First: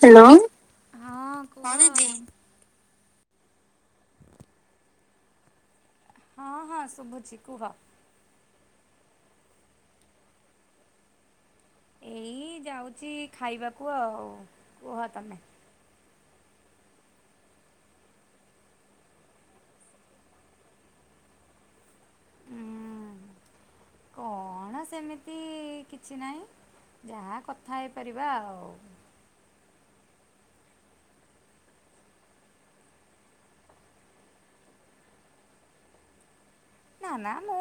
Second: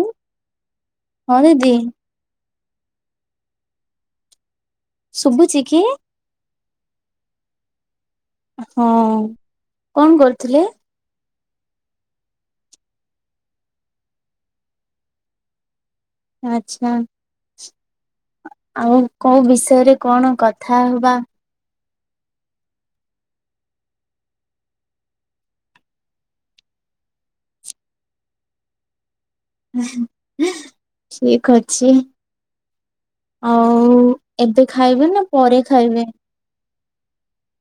Hello ହଁ ଦିଦି? ଶୁଭୁଛି କି? ହଁ ହଁ ଶୁଭୁଛି କୁହ? ହଁ କଣ କରୁଥିଲେ? ଏଇ ଯାଉଛି ଖାଇବାକୁ ଆଉ କୁହ ତମେ? ଆଚ୍ଛା। ଆଉ କୋଉ ବିଷୟରେ କଣ କଥା ହବା। ଉଁ କଣ ସେମିତି କିଛି ନାହିଁ ଯାହା କଥା ହେଇପାରିବା ଆଉ ଠିକ୍ ଅଛି। ଆଉ ଏବେ ଖାଇବେ ନା ପରେ ଖାଇବେ? ନା ନା ମୁଁ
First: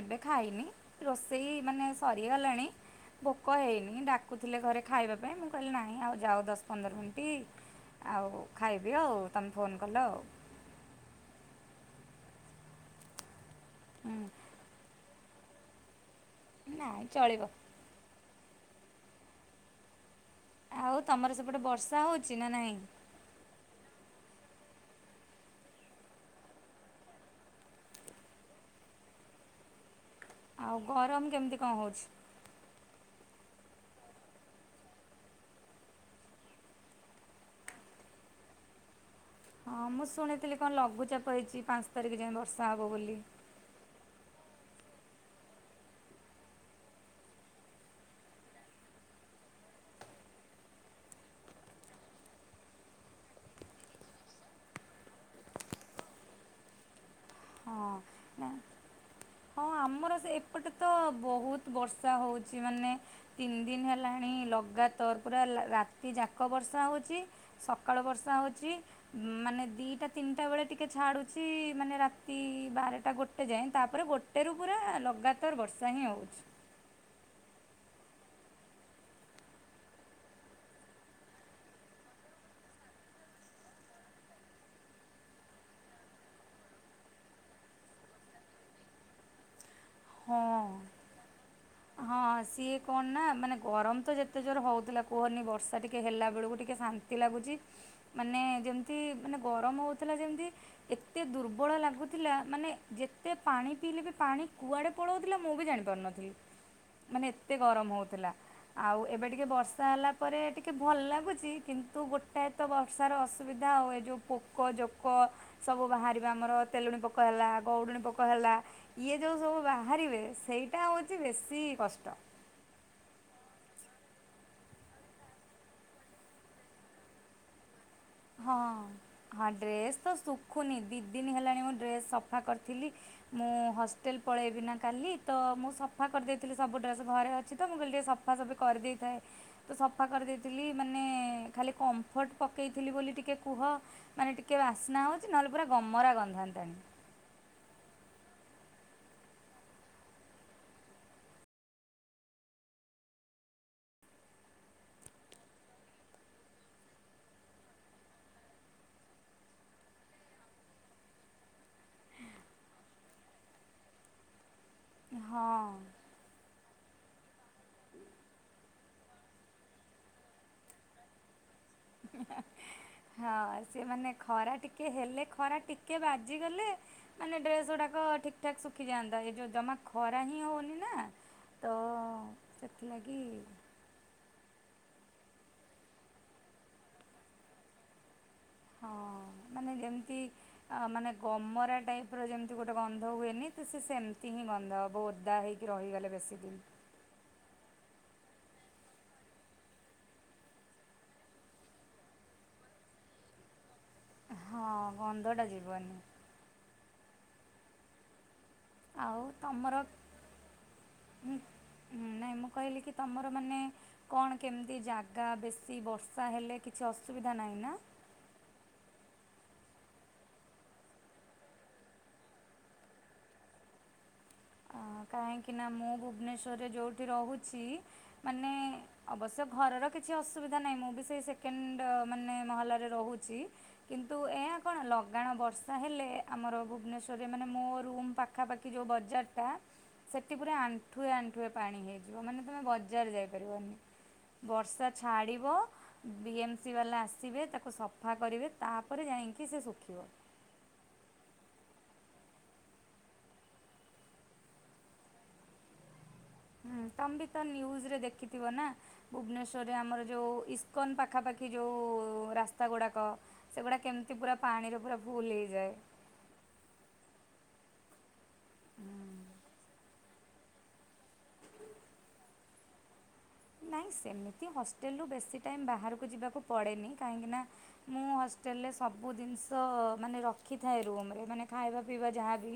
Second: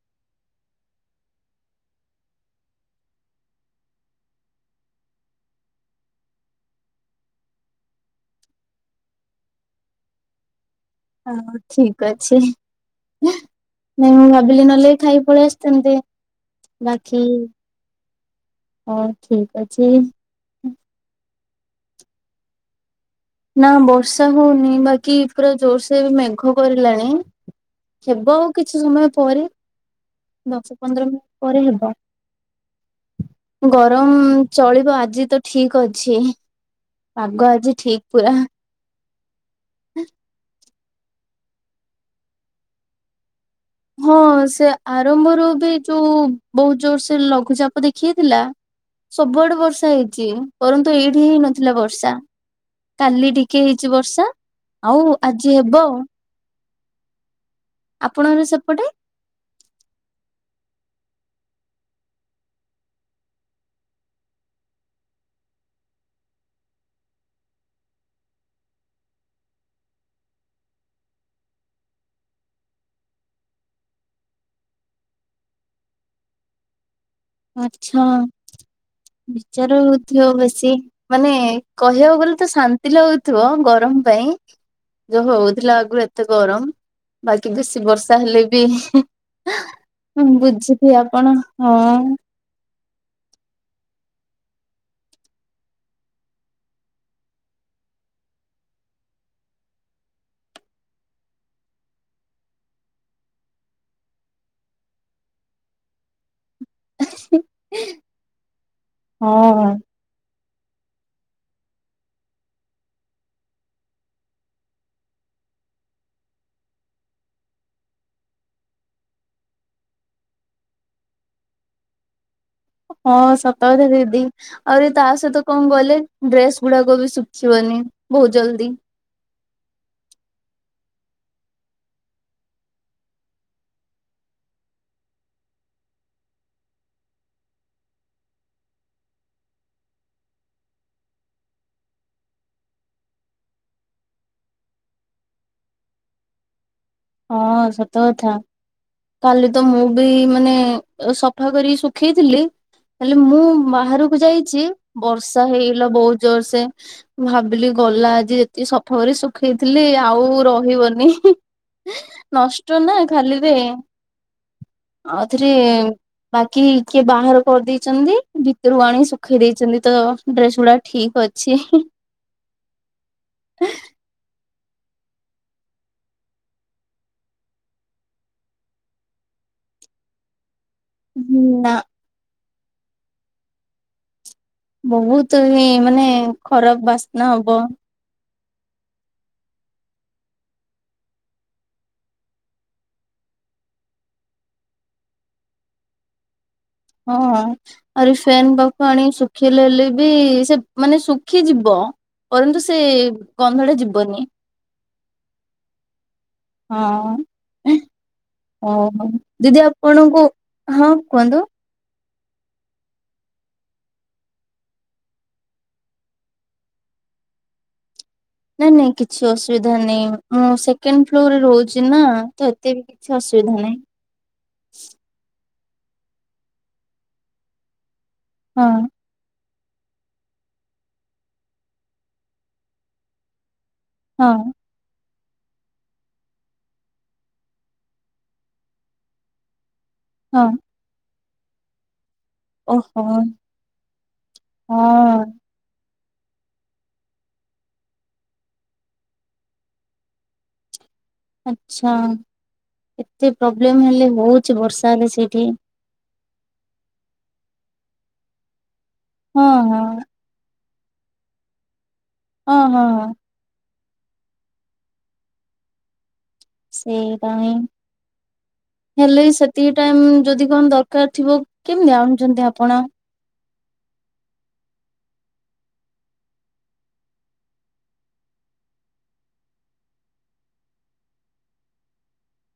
ଏବେ ଖାଇନି ରୋଷେଇ ମାନେ ସରିଗଲାଣି। ଭୋକ ହେଇନି ଡାକୁଥିଲେ ଘରେ ଖାଇବା ପାଇଁ ମୁଁ କହିଲି ନାହିଁ ଆଉ ଯାଉ ଦଶ ପନ୍ଦର ମିନିଟ୍। ଆଉ ଖାଇବି ଆଉ ତମେ ଫୋନ କଲ ଆଉ। ହୋଉ ଠିକ୍ ଅଛି ନାଇଁ ମୁଁ ହୁଁ ଭାବିଲି ନହେଲେ ଖାଇ ପଳେଇଅସିଥାନ୍ତେ। ନାଇ ଚଳିବ। ହୋଉ ଠିକ୍ ଅଛି। ଆଉ ତମର ସେପଟେ ବର୍ଷା ହଉଛି ନା ନାଇଁ। ନା ବର୍ଷା ହଉନି ବାକି ପୁରା ଜୋରସର ବି ମେଘ କରିଲାଣି। ହେବ ଆଉ କିଛି ସମୟ ପରେ। ଦଶ ଆଉ ପନ୍ଦର ମିନିଟ ଗରମ କେମିତି ପରେ କଣ ହେବା। ହେଉଛି? ଗରମ ଚଳିବ ଆଜି ତ ଠିକ ଅଛି। ପାଗ ଆଜି ଠିକ ପୁରା। ହଁ ମୁଁ ଶୁଣିଥିଲି କଣ ଲଘୁଚାପ ହେଇଚି ପାଞ୍ଚ ତାରିଖ ଯାଏ ବର୍ଷା ହବ ବୋଲି। ହଁ ସେ ଆରମ୍ଭରୁ ବି ଯୋଉଁ ବହୁତ ଜୋର ସେ ଲଘୁଚାପ ଦେଖେଇଥିଲା ସବୁଆଡେ ବର୍ଷା ହେଇଚି ପରନ୍ତୁ ଏଇଠି ହେଇ ନଥିଲା ବର୍ଷା। କାଲି ଟିକେ ହେଇଚି ବର୍ଷା ଆଉ ଆଜି ହେବ ଆଉ। ହଁ ଆପଣଙ୍କର ନା ହଁ ଆମର ସେ ଏପଟେ ତ ଁ ବହୁତ ବର୍ଷା ହଉଚି ମାନେ ତିନି ଦିନ ହେଲାଣି ଲଗାତାର ପୁରା ରାତି ଯାକ ବର୍ଷା ହେଉଚି ସକାଳୁ ବର୍ଷା ହେଉଚି ମାନେ ଦି'ଟା ତିନି'ଟା ବେଳେ ଟିକେ ଛା ଡୁଚି ମାନେ ରା ରାତି ବାରଟା ଗୋଟେ ଯାଏ ତାପରେ ଗୋଟେରୁ ପୁରା ଲଗାତାର ବର୍ଷା ହିଁ ହେଉଚି। ଆଛା। ବିଚାର ହଉଥିବ ବେଶୀ ମାନେ କହିବାକୁ ଗଲେ ତ ଶାନ୍ତି ଲାଗଥିବ ଗର ଗରମ ପାଇଁ ଯୋଉଁ ହଉଥିଲା ଆଗରୁ ଏତେ ଗରମ ବାକି ବେଶି ବର୍ଷା ହେଲେ ବି ହଁ ବୁଝିଥିବେ ଆପଣ ହଁ [unintelligible] କଣ ନା ମାନେ ଗରମ ତ ଯେତେ ଜୋର ହଉଥିଲା କୁହନି ବର୍ଷା ଟିକେ ହେଲା ବେଳକୁ ଟିକେ ଶାନ୍ତି ଲାଗୁଚି। ମାନେ ଯେମିତି ମାନେ ଗରମ ହଉଥିଲା ଯେମିତି ଏତେ ଦୁର୍ବଳ ଲାଗୁଥିଲା ମାନେ ମାନେ ଯେତେ ପାଣି ପିଇଲେ ବି ପାଣି କୁଆଡେ ପଳଉଥିଲା ମୁଁ ବି ଜାଣି ପାରୁନଥିଲି। ମାନେ ଏତେ ଗରମ ହଉଥିଲା ଆଉ ଏବେ ଟିକେ ହଁ ବର୍ଷା ହେଲା ପରେ ଟିକେ ଟିକେ ଭଲ ଲାଗୁଚି କିନ୍ତୁ ଗୋଟାଏ ତ ବର୍ଷାର ଅସୁବିଧା ଏ ଯୋଉଁ ପୋକ ଜୋକ ସବୁ ବାହାରିବା ଆମର ତେଲୁଣି ପୋକ ହେଲା ଗଡ଼ୁଣୀ ପୋକ ହେଲା ଇଏ ଯେଉଁ ସବୁ ବା ବାହାରିବେ ସେଇଟା ହେଉଚି ବେଶୀ କଷ୍ଟ। ହଁ ସତ କଥା ଦିଦି ଆହୁରି ତା ସହିତ କଣ ଗଲେ ଡ୍ରେସ ଗୁଡାକ ବି ଶୁଖିବନି। ବହୁତ ହଁ ଜଲଦି। ହଁ ଡ୍ରେସ୍ ତ ଶୁଖୁନି ଦି'ଦିନି ହେଲାଣି ମୁଁ ଡ୍ରେସ୍ ସଫା କରିଥିଲି ମୁଁ ହଷ୍ଟେଲ ପ ପଳେଇବି ନା କାଲି ତ ମୁଁ ସଫା କରିଦେଇଥିଲି ସବୁ ଡ୍ରେସ୍ ଘରେ ଅଛି ତ ମୁଁ କହିଲି ଟିକିଏ ସଫାସଫି କରିଦେଇଥାଏ। ତ ସଫା କରିଦେଇଥିଲି ମାନେ ଖାଲି କମ୍ଫର୍ଟ ପକେଇ ଥିଲି ବୋଲି ଟିକେ କୁହ ମାନେ ଟିକେ ବାସ୍ନା ହଉଛି ନହେଲେ ପୁରା ଗମରା ଗନ୍ଧାନ୍ତାଣି। ହଁ ସତ କଥା। କାଲି ତ ମୁଁ ବି ମାନେ ସଫା କରିକି ଶୁଖେଇଥିଲି। ହେଲେ ମୁଁ ବାହାରକୁ ଯାଇଚି ବର୍ଷା ହେଇଗଲା ବହୁତ ଜୋରସ ମୁଁ ଭାବିଲି ଗଲା ଆଜି ଯେତିକି ସଫା କରି ଶୁଖେଇଥିଲି ଆଉ ରହିବନି। ନଷ୍ଟ ନା ଖାଲିରେ। ଆଉଥରେ ହଁ। ବା କି କିଏ ବାହାର କରିଦେଇଛନ୍ତି ଭିତରୁ ଆଣି ଶୁଖେଇ ଦେଇଛନ୍ତି ତ ଡ୍ରେସ ଗୁଡା ଠିକ ଅଛି। ବ ହଁ ସେ ମାନେ ଖରା ଟିକେ ଟିକେ ହେଲେ ଖରା ଟିକେ ବାଜିଗଲେ ମାନେ ଡ୍ରେସ୍ ଗୁଡ଼ାକ ଠିକଠାକ ଶୁଖିଯାଆନ୍ତା ଏଇ ଯୋଉ ଜମା ଖରା ହ୍ନି ହୋଉନି। ହୁଁ ନା। ସେଥିଲାଗି ବହୁତ ଏ ମାନେ ଖରାପ ବାସ୍ନା ହବ। ହଁ [inaudible] ମାନେ ଯେମିତି ଅ ମାନେ ଗମରା ଟାଇପ ର ଯେମିତି ଗୋଟେ ଗନ୍ଧ ହୁଏନି ତ ସେ ସେମିତି ହିଁ ଗନ୍ଧ ହେବ ଓଦା ହେଇକି ରହିଗଲେ ବେଶୀ ହଁ ଆହୁରି ଫ୍ୟାନ ପାଖକୁ ଆଣି ଶୁଖେଇଲେ ହେଲେ ବି ସେ ମାନେ ଶୁଖିଯିବ। ପରନ୍ତୁ ସେ ଗନ୍ଧଟା ଯିବନି ହଁ ଗନ୍ଧଟା ଜୀବନି ହଁ। ଓ ଆଉ ଦିଦି ତମର ଆପଣଙ୍କୁ ହଁ ଉଁ, କୁହନ୍ତୁ? ନାଇଁ ମୁଁ କହିଲି କି ତୁମର ମାନେ କଣ କେମିତି ଜାଗା ବେଶୀ ବର୍ଷା ହେଲେ କିଛି ଅସୁବିଧା ନାହିଁ। ଆନା [unintelligible] ନାଇଁ ନାଇଁ କିଛି ଅସୁବିଧା ନାଇଁ ମୁଁ ସେକେଣ୍ଡ ଫ୍ଲୋରରେ ରହୁଛି ନା ତ ଏତେ ବି କିଛି ଅସୁ ସୁବିଧା ନାହିଁ। ଅ କାହିଁକି ନା ମୁଁ ଭୁବନେଶ୍ଵରରେ ଯୋଉଠି ରହୁଛି ମାନେ ହଁ ଅବଶ୍ୟ ଘରର କିଛି ଅସୁବିଧା ନାହିଁ ମୁଁ ବି ସେଇ ସେକେଣ୍ଡ ମାନେ ମହଲାରେ ରହୁଛି କିନ୍ତୁ ହଁ। ଏହା କ'ଣ ଲଗାଣ ବର୍ଷା ହେଲେ ଆମର ଭୁବନେଶ୍ୱରରେ ମାନେ ମୋ ରୁମ୍ ପାଖାପାଖି ଯେଉଁ ବଜାରଟା ସେଠି ହଁ ପୁରା ଆଣ୍ଠୁଏ ଆଣ୍ଠୁଏ ପାଣି ହେଇ ଯ ମାନେ ତମେ ଓହୋ ବଜାର ହଁ। ଯାଇପାରିବନି ବର୍ଷା ଛାଡ଼ିବ ବି ଏମ୍ ସି ବାଲା ଆସିବେ ତାକୁ ସଫା କରିବେ ତାପରେ ଯାଇକି ସେ ଶୁଖିବ। ଆଛା ଏତେ ପ୍ରୋବ୍ଲେମ ହେଲେ ହଉଛି ବର୍ଷା ହେଲେ ସେଇଠି ହୁଁ ତମେ ତ ନ୍ୟୁଜ ରେ ଦେଖିଥିବ ନା ହଁ ଭୁବନେଶ୍ଵରରେ ହଁ ଆମର ଯୋଉ କନ ପାଖାପାଖି ଯଉ ହଁ ରାସ୍ତା ହଁ ଗୁଡ଼ାକ ହଁ। ସେଗୁଡା କେମିତି ପୁରା ପାଣିର ପୁରା ଫୁଲ ହେଇଯାଏ ସେଇଟାଇଁ ହେଲେ ସେତିକି ଟାଇମ ଯଦି କଣ ଦରକାର ଥିବ କେମିତି ଆଣୁଛନ୍ତି ଆପଣ? ନାଇଁ ସେମିତି ହଷ୍ଟେଲ ରୁ ବେଶୀ ଟାଇମ ବାହାରକୁ ଯିବାକୁ ପଡେନି କାହିଁକି ନା ମୁଁ ହଷ୍ଟେଲରେ ସବୁ ଜିନିଷ ମାନେ ରଖିଥାଏ ରୁମ୍ ରେ ମାନେ ଖାଇବା ପିଇବା ଯାହାବି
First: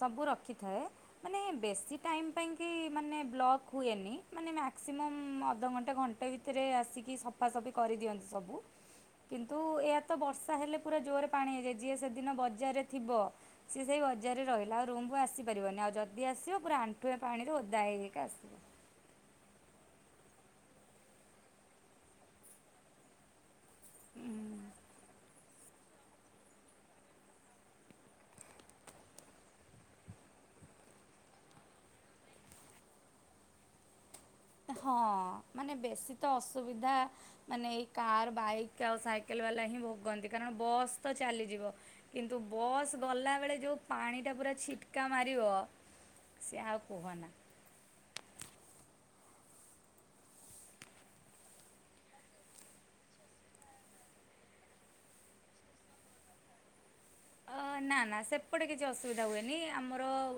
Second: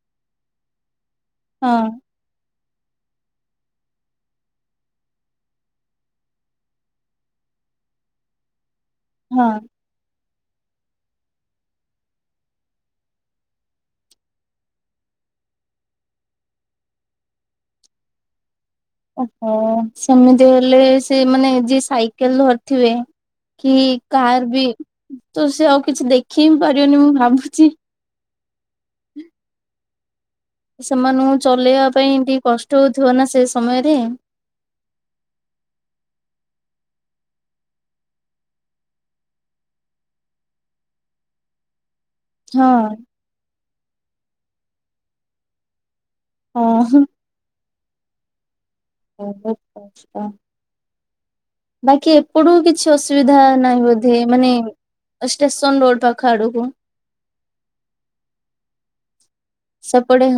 ସବୁ ରଖିଥାଏ। ମାନେ ହଁ ବେଶ ଟାଇମ୍ ପାଇଁ କି ମାନେ ବ୍ଲକ୍ ହୁଏନି ମାନେ ମ୍ୟାକ୍ସିମମ୍ ଅଧଘଣ୍ଟେ ଘଣ୍ଟେ ଭିତରେ ଆସିକି ସଫାସଫି କରିଦିଅନ୍ତି ସବୁ ହଁ କିନ୍ତୁ ଏ ବର୍ଷା ହେଲେ ପୁରା ଜୋରରେ ପାଣି ହେଇଯାଏ ଯିଏ ସେଦିନ ବଜାରରେ ଥିବ ସିଏ ସେଇ ବଜାରରେ ରହିଲା ଆଉ ରୁମ୍ ମୁୁ ଆସିପାରିବନି ଆଉ ଯଦି ଆସିବ ପୁରା ଆଣ୍ଠୁଏଁ ପାଣିରେ ଓଦା ହେଇ ହେଇକା ଆସିବ ଓହୋ ସେମିତି ହେଲେ ସେ ମାନେ ଯିଏ ସାଇକେଲ ଧରିଥିବେ କି କାହାର ବି ତ ସେ ଆଉ କିଛି ଦେଖେଇ ବିି ପାରିବନି ମୁଁ ଭାବୁଛି ସେମାନଙ୍କୁ ଚଲେଇବା ପାଇଁ ଟିକେ କଷ୍ଟ ହଉଥିବ ନା ସେ ସମୟରେ ହଁ ମାନେ ବେଶୀ ତ ଅସୁବିଧା ମାନେ ଏଇ କାର ବାଇକ୍ ଆଉ ସାଇକେଲ ବାଲା ହିଁ ଭୋଗନ୍ତି କାରଣ ବସ୍ ତ ଚାଲିଯିବ। କିନ୍ତୁ ହଁ ବସ୍ ଗଲା ବେଳେ ଯୋଉ ପାଣି ଟା ପୁରା ଛିଟ୍ କା ମାରିବ ସେ ଆଉ ହଁ କହନା ଓଚଛା [unintelligible] ବାକି ଏପଟୁ କିଛି ଅସୁବିଧା ନାହିଁ ବୋଧେ ମାନେ ଷ୍ଟେସନ୍ ରୋଡ୍ ପାଖ ଆଡକୁୁ ଅ ନା ନା ସେପଟେ କିଛି ଅସୁବିଧା ହୁଏନି ଆମର ହଁ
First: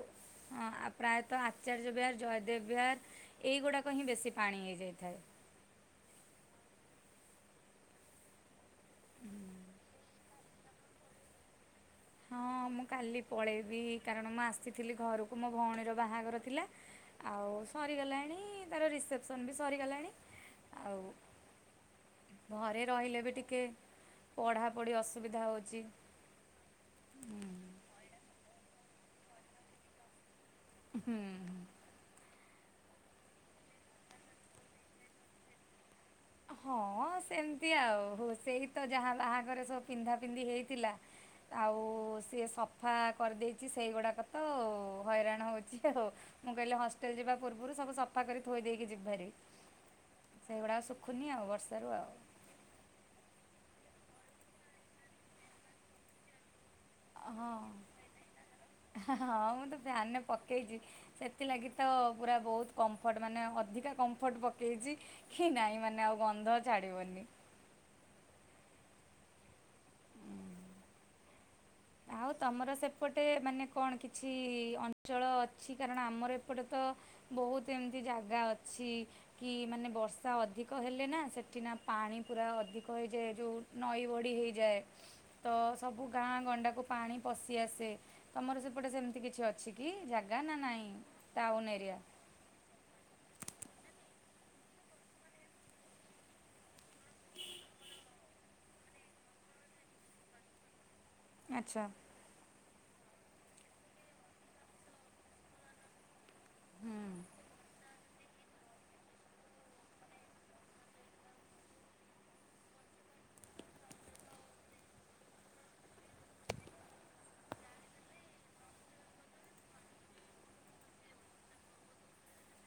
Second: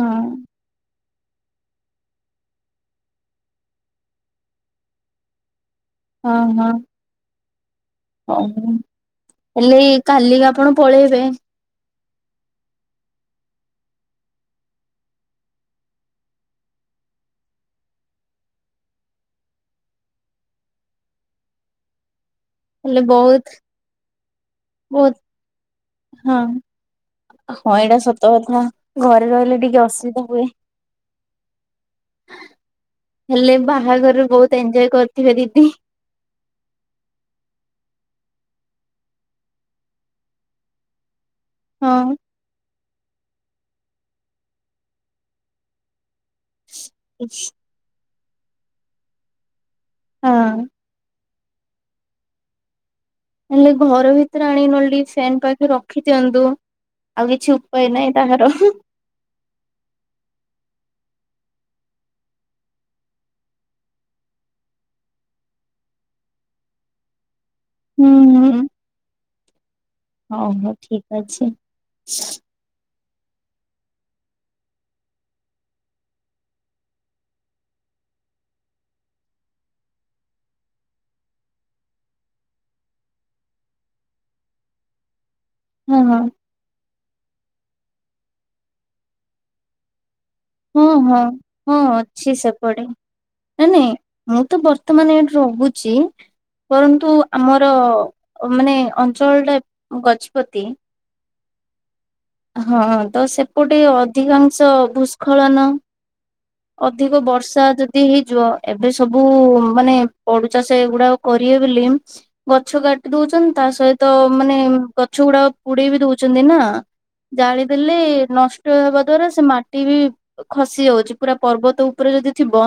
ଆ ପ୍ରାୟତଃ ଆଚାର୍ଯ୍ୟ ବିହାର ଜୟ ଦେବବିହାର ଏଇଗୁଡ଼ାକ ହିଁ ବେଶୀ ପାଣି ହେଇଯାଇଥାଏ। ହଁ ହଁ। ଓଃ ହେଲେ କାଲି ଆପଣ ପଳେଇବେ? ହଁ ମୁଁ କାଲି ପଳେଇବି କାରଣ ମୁଁ ଆସିଥିଲି ଘରକୁ ମୋ ଭଉଣୀର ବାହାଘର ଥିଲା ଆଉ ସରିଗଲାଣି ତାର ରିସେପସନ୍ ବି ସରିଗଲାଣି ଆଉ ଘରେ ହେଲେ ରହିଲେ ବି ବହୁତ ଟିକେ ପଢ଼ାପଢ଼ି ବହୁତ ଅସୁବିଧା ହେଉଛି ହଁ ହଁ, ଏଇଟା ସତ କଥା! ଘରେ ରହିଲେ ଟିକେ ଅସୁବିଧା ହୁଏ। ହୁଁ। ହେଲେ, ବାହାଘର ବହୁତ ଏଞ୍ଜୟ କରିଥିବେ ଦିଦି! ହଁ, ସେମିତି ଆଉ, ହଉ ସେଇ ତ ଯାହା ବାହାଘରରେ ସବୁ ପିନ୍ଧା ପିନ୍ଧି ହେଇଥିଲା ହଁ। ଫା କରିଦେଇଛି ସେଇଗୁଡାକ ତଉ ହଇରାଣ ହଉଛି ଆଉ ମୁଁ କହିଲି, ହଷ୍ଟେଲ ଯିବା ପୂର୍ବରୁ ସବୁ ସଫା କରି ଥୋଇ ଦେଇକି ଯିବିଭାରି। ହଁ ସେଇଗୁଡାକ ସବୁ ନି ଆଉ ବର୍ଷାରୁ ଆଉ। ନଲେ, ଘର ଭିତରେ ଆଣି ନହେଲେ ଟିକେ ଫ୍ୟାନ୍ ପାଖରେ ରଖି ଦିଅନ୍ତୁ। ଆଉ କିଛି ହଁ, ଉପାୟ ନାହିଁ ତାହାର ହୁଁ ହଁ ହଁ ମୁଁ ତ ଫ୍ୟାନ୍ ରେ ପକେଇଛି। ସେଥିଲାଗି ତ ପୁରା ବହୁତ କମ୍ଫର୍ଟ ମାନେ ଅଧିକା କମ୍ଫର୍ଟ ପକେଇଛି କି ନାହିଁ, ମାନେ ଆଉ ଗନ୍ଧ ଛାଡ଼ିବନି। ହୁଁ, ହଉ ହୋ ଠିକ୍ ଅଛି। ଆଉ, ତମର ସେ ଏପଟେ ମାନେ କଣ କିଛି-ଇ ଅଞ୍ଚଳ ଅଛି! କାରଣ ଆମର ଏପଟେ ତ ବହୁତ ଏମିତି ଜାଗା ଅଛି କି, ମାନେ ବର୍ଷା ଅଧିକ ହେଲେ ନା, ସେଠି ନା ପାଣି ପୁରା ଅଧିକ ଯେ ଯଉ ନଈ ବଢି ହେଇଯାଏ। ତ, ହଁ ସବୁ ହଁ ଗାଁ ଗଣ୍ଡାକୁ ପାଣି ପଶି ଆସେ। ତମର ସେପଟେ ସେମିତି କିଛି ଅଛି କି ଜାଗ୍ ହଁ ହଁ ହଁ ଅଛି, ସେପଡେ। ନା ନାଇଁ, ମୁଁ ତ ବର୍ତ୍ତମାନ ଏଇଠି ରହୁଚିଁ। କରନ୍ତୁ, ଆମର ମାନେ ଅଞ୍ଚଳଟା ଗଜପତିଁ ଆଚ୍ଛା। ହଁ, ତ ସେପଟେ ଅଧିକାଂଶ ଭୂସ୍ଖଳନ ହୁଁ ଅଧିକ ବର୍ଷା ଯଦ୍ ଦି ହେଇଯିବ! ଏବେ ସବୁ-ଉଁ ମାନେ ପଡୁ ଚାଷ ଏଗୁଡା କରିବେ ବୋଲିଁ, ଗଛ କା କାଟି ଦଉଛନ୍ତି। ତା ସହିତ ମାନେ, ଗଛ ଗୁଡା ପୁଡେଇ ବି ଦଉଛନ୍ତି ନା! ଜାଳିଦେଲେ, ନଷ୍ଟ ହେବା ଦ୍ଵାରା ସେ ମାଟି ବି ଖସି ଯାଉଛି। ପୁରା ପର୍ବତ ଉପରେ ଯଦି ଥିବ,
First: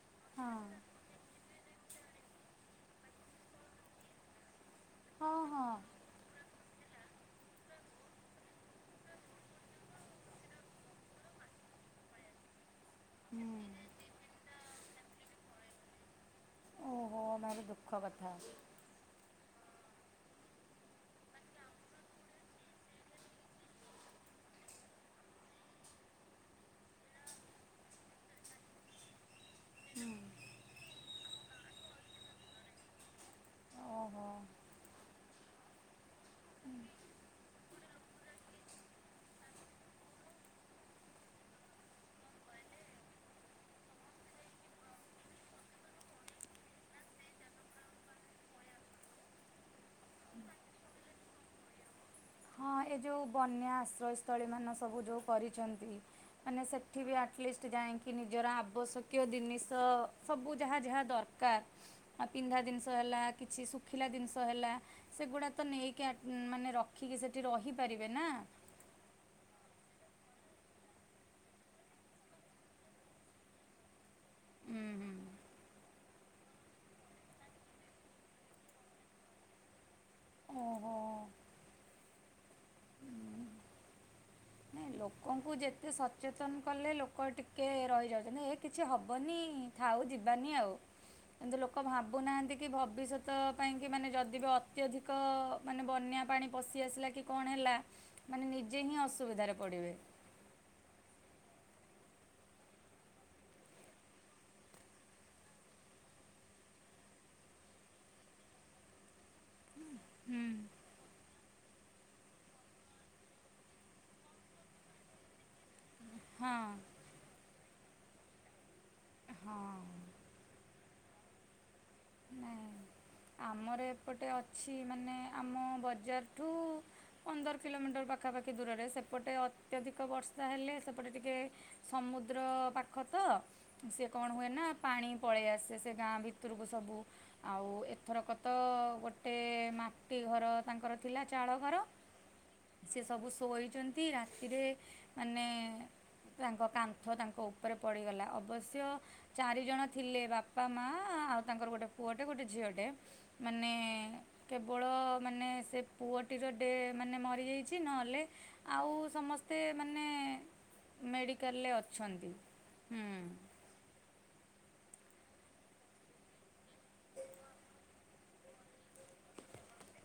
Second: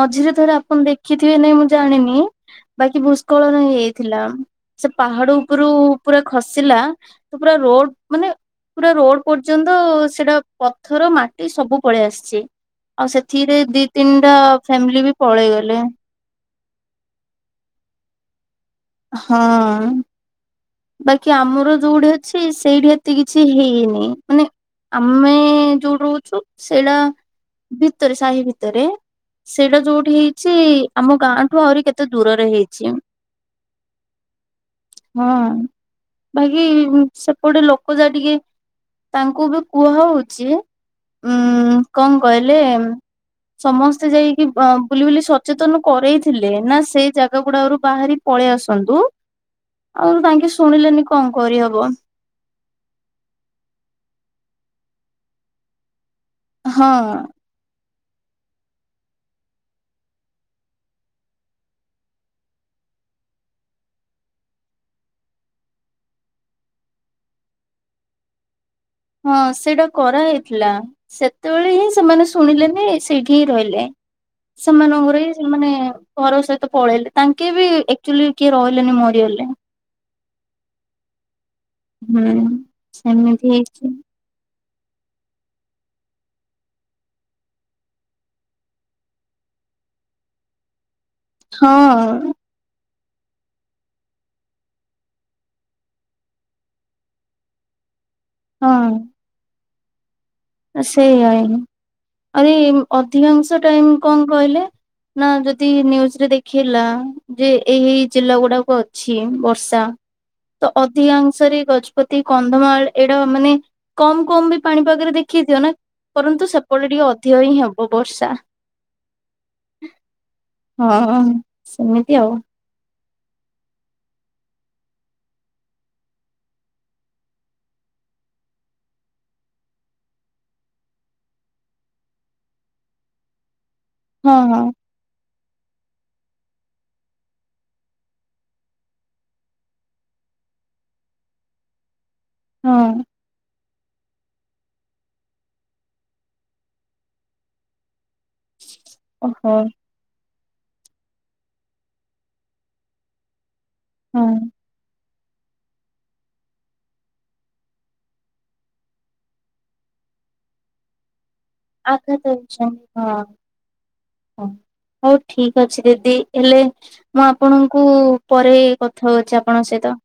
ମଝିରେ ହଁ ଥରେ ଆପଣ ଦେଖିଥିବେ, ନାଇଁ ମୁଁ ଜାଣିନି! ବାକି ଭୂସ୍କଳନ ହେଇଥିଲା। ସେ, ପାହାଡ ହଁ ଉପରୁ ହଁ ପୁରା ଖସିଲା ତ ପୁରା ରୋଡ଼ ମାନେ ପୁରା ରୋଡ଼ ପର୍ଯ୍ୟନ୍ତ, ସେଟା ପଥର ମାଟ୍ ଏଇ ସବୁ ପଳେଇ ଆସିଛି। ଆଉ, ସେଥିରେ ଦି ତିନିଟା ଫ୍ୟାମିଲି ବି ପଳେଇଗଲେ। ଏ ଭାରି ଦୁଃଖ କଥା। ହଁ। ବାକି ଆମର ଯୋଉଠି ଅଛି! ସେଇଠି ଏତେ କିଛି ହେଇନି। ମାନେ ଆମେଁ-ଏଁ ଯୋଉଠି ରହୁଛୁ, ସେଇଡ଼ା, ଭିତରେ ସାହି ଭିତରେ। ସେଇଟା ଯୋଉଠି ହେଇଛି! ଆମ ଗାଁ ଠୁ ଆହୁରି କେତେ ଦୂରରେ ହେଇଛି। ଓହୋ। ହଁ, ବାକି ସେପଟେ ଲୋକ ଯା ଟିକେ ତାଙ୍କୁ ବି କୁହା ହଉଛି। ଉଁ କଣ କହିଲେ ଏ ସମସ୍ତେ ଯାଇକି ବଁ ବୁଲି ବୁଲି ସଚେତନ କରେଇଥିଲେ ନା, ସେ ଜାଗା ଗୁଡାକରୁ ବାହାରିପ ପଳେଇ ଆସନ୍ତୁ। ଆଉ ତାଙ୍କେ, ଶୁଣିଲେନି କଣ କରିହବ? ହଁ, ଏ ଯେଉଁ ବନ୍ୟା ଆଶ୍ରୟସ୍ଥଳୀ ମାନ ସବୁ ଯଉ କରିଛନ୍ତି। ମାନେ ହଁ ସେଠି ବି ଆଟଲିଷ୍ଟ ଯାାଇଁକି କି ନିଜର ଆବଶ୍ୟକୀୟ ଦିନିଷ ସବୁ ଯାହା ଯାହା ଦରକାର, ପିନ୍ଧା ଜିନିଷ ହେଲା ହେଲା, କିଛି ଶୁଖିଲା ଜିନିଷ ହେଲା, ସେ ଗୁଡା ତ ନେଇକି, ଆଟ୍ ମାନେ ରଖିକି ସେ ଟି ରହିପାରିବେ ନା। ହଁ, ସେଇଟା କରାହେଇଥିଲା। ସେତେବେଳେ ହିଁ ସେମାନେ ଶୁଣିଲେନି। ସେଇଠି ହିଁ ରହିଲେ। ଉଁ ସେମାନଙ୍କର ହିଁ ସେମାନେ ଘର ସହିତ ପଳେଇଲେ। ତାଙ୍କେ ବି ଏକ୍ଚୁଆଲି କିଏ ରହିଲେନି, ମରିଗଲେ। ଓହୋ। ହୁଁ ସେମିତି ହେଇଛି। ନାଇଁ ଲୋକଙ୍କୁ ଯେତେ ସଚେତନ କଲେ ଲୋକ ଟିକେ ରହିଯାଉଚନ୍ତି ହେ କିଛି ହବନି। ଥାଉ ଯିବାନି ଆଉ କିନ୍ତୁ ଲୋକ ହଁ ଭାବୁନାହାନ୍ତି କି ଭବିଷ୍ୟ ତ ପାଇଁ କି ମାନେ ଯଦି ବି ଅତ୍ୟଧିକ ମାନେ ବନ୍ୟା ପାଣି ପଶି ଆସିଲା କି କଣ ହେଲା। ମାନେ ନିଜେ ହିଁ ଅସୁବିଧାରେ ପଡ଼ିବେ। ଆଉ ସେଇଆ ହିଁ ଅଧି ଅଧିକାଂଶ ଟାଇମ କଣ କହିଲେ ନା ଯଦି ନିୟୁଜରେ ଦେଖେଇଲା ଯେ ଏହି ଜିଲ୍ଲା ଗୁଡାକୁ ଅଛି ବର୍ଷା। ତ ଅଧିକାଂଶ ରେ ଗଛ ପତି କନ୍ଧମାଳ ଏଇଟା ମାନେ କମ କମ ବି ପାଣିପାଗରେ ଦେଖେଇଥିବ ନା। କରନ୍ତୁ ହଁ ସେପଟେ ଟିକେ ଅଧିକ ହିଁ ହବ ବର୍ଷା। ହଁ ହଁ ସେମିତି ଆଉ। ନାଇଁ ଆମର ଏପଟେ ଅଛି ମାନେ ଆମ ବଜାରଠୁ ପନ୍ଦର କିଲୋମିଟର ପାଖାପା ଟିକେ ଦୂରରେ ସେପଟେ ଅତ୍ୟଧିକ ବର୍ଷା ହେଲେ ସେପଟେ ଟିକେ ସମୁଦ୍ର ପାଖ ତ। ସିଏ କଣ ହଁ ହୁଏ ହଁ ନା ପାଣି ପଳେଇ ଆସେ ସେ ଗାଁ ଭିତୁରୁକୁ ସବୁ। ଆଉ ଏଥରକ ତ ଗୋଟେ ମାଟି ଘର ତାଙ୍କର ଥିଲା ଚାଳ ଘର। ସିଏ ହଁ ସବୁସୋଇ ଚନ୍ତି ରାତିରେ ମାନେ ତାଙ୍କ କାନ୍ଥ ତାଙ୍କ ଉପରେ ପଡ଼ିଗଲା। ଅବଶ୍ୟ ଓହୋ ଚାରିଜଣ ଥିଲେ। ବାପା ମା ଆଉ ତାଙ୍କର ଗୋଟେ ପୁଅଟେ ଗୋଟେ ଝିଅଟେ ମାନେ ହଁ କେବଳ ମାନେ ସେ ପୁଅଟିର ଡେ ମାନେ ମରିଯାଇଚି ନହେଲେ ଆଉ ସମସ୍ତେ ମାନେ [inaudible] ମେଡ଼ି ଆଦତ [unintelligible] ଛା ହଁ ହଁ। ହୋଉ ଠିକ ଅଛି ଦିଦି ହେଲେ ମୁଁ ଆପଣଙ୍କୁ ପରେ କଥା ହୋଉଚି ଆପଣଙ୍କ ସହି ତ।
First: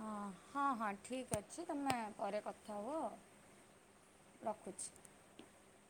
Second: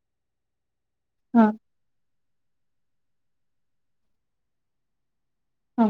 ଅ ହଁ ହଁ ଠିକ୍ ହଁ ଅଛି ତମେ ପରେ କଥା ହୁଅ ରଖୁଛି। ହୁଁ।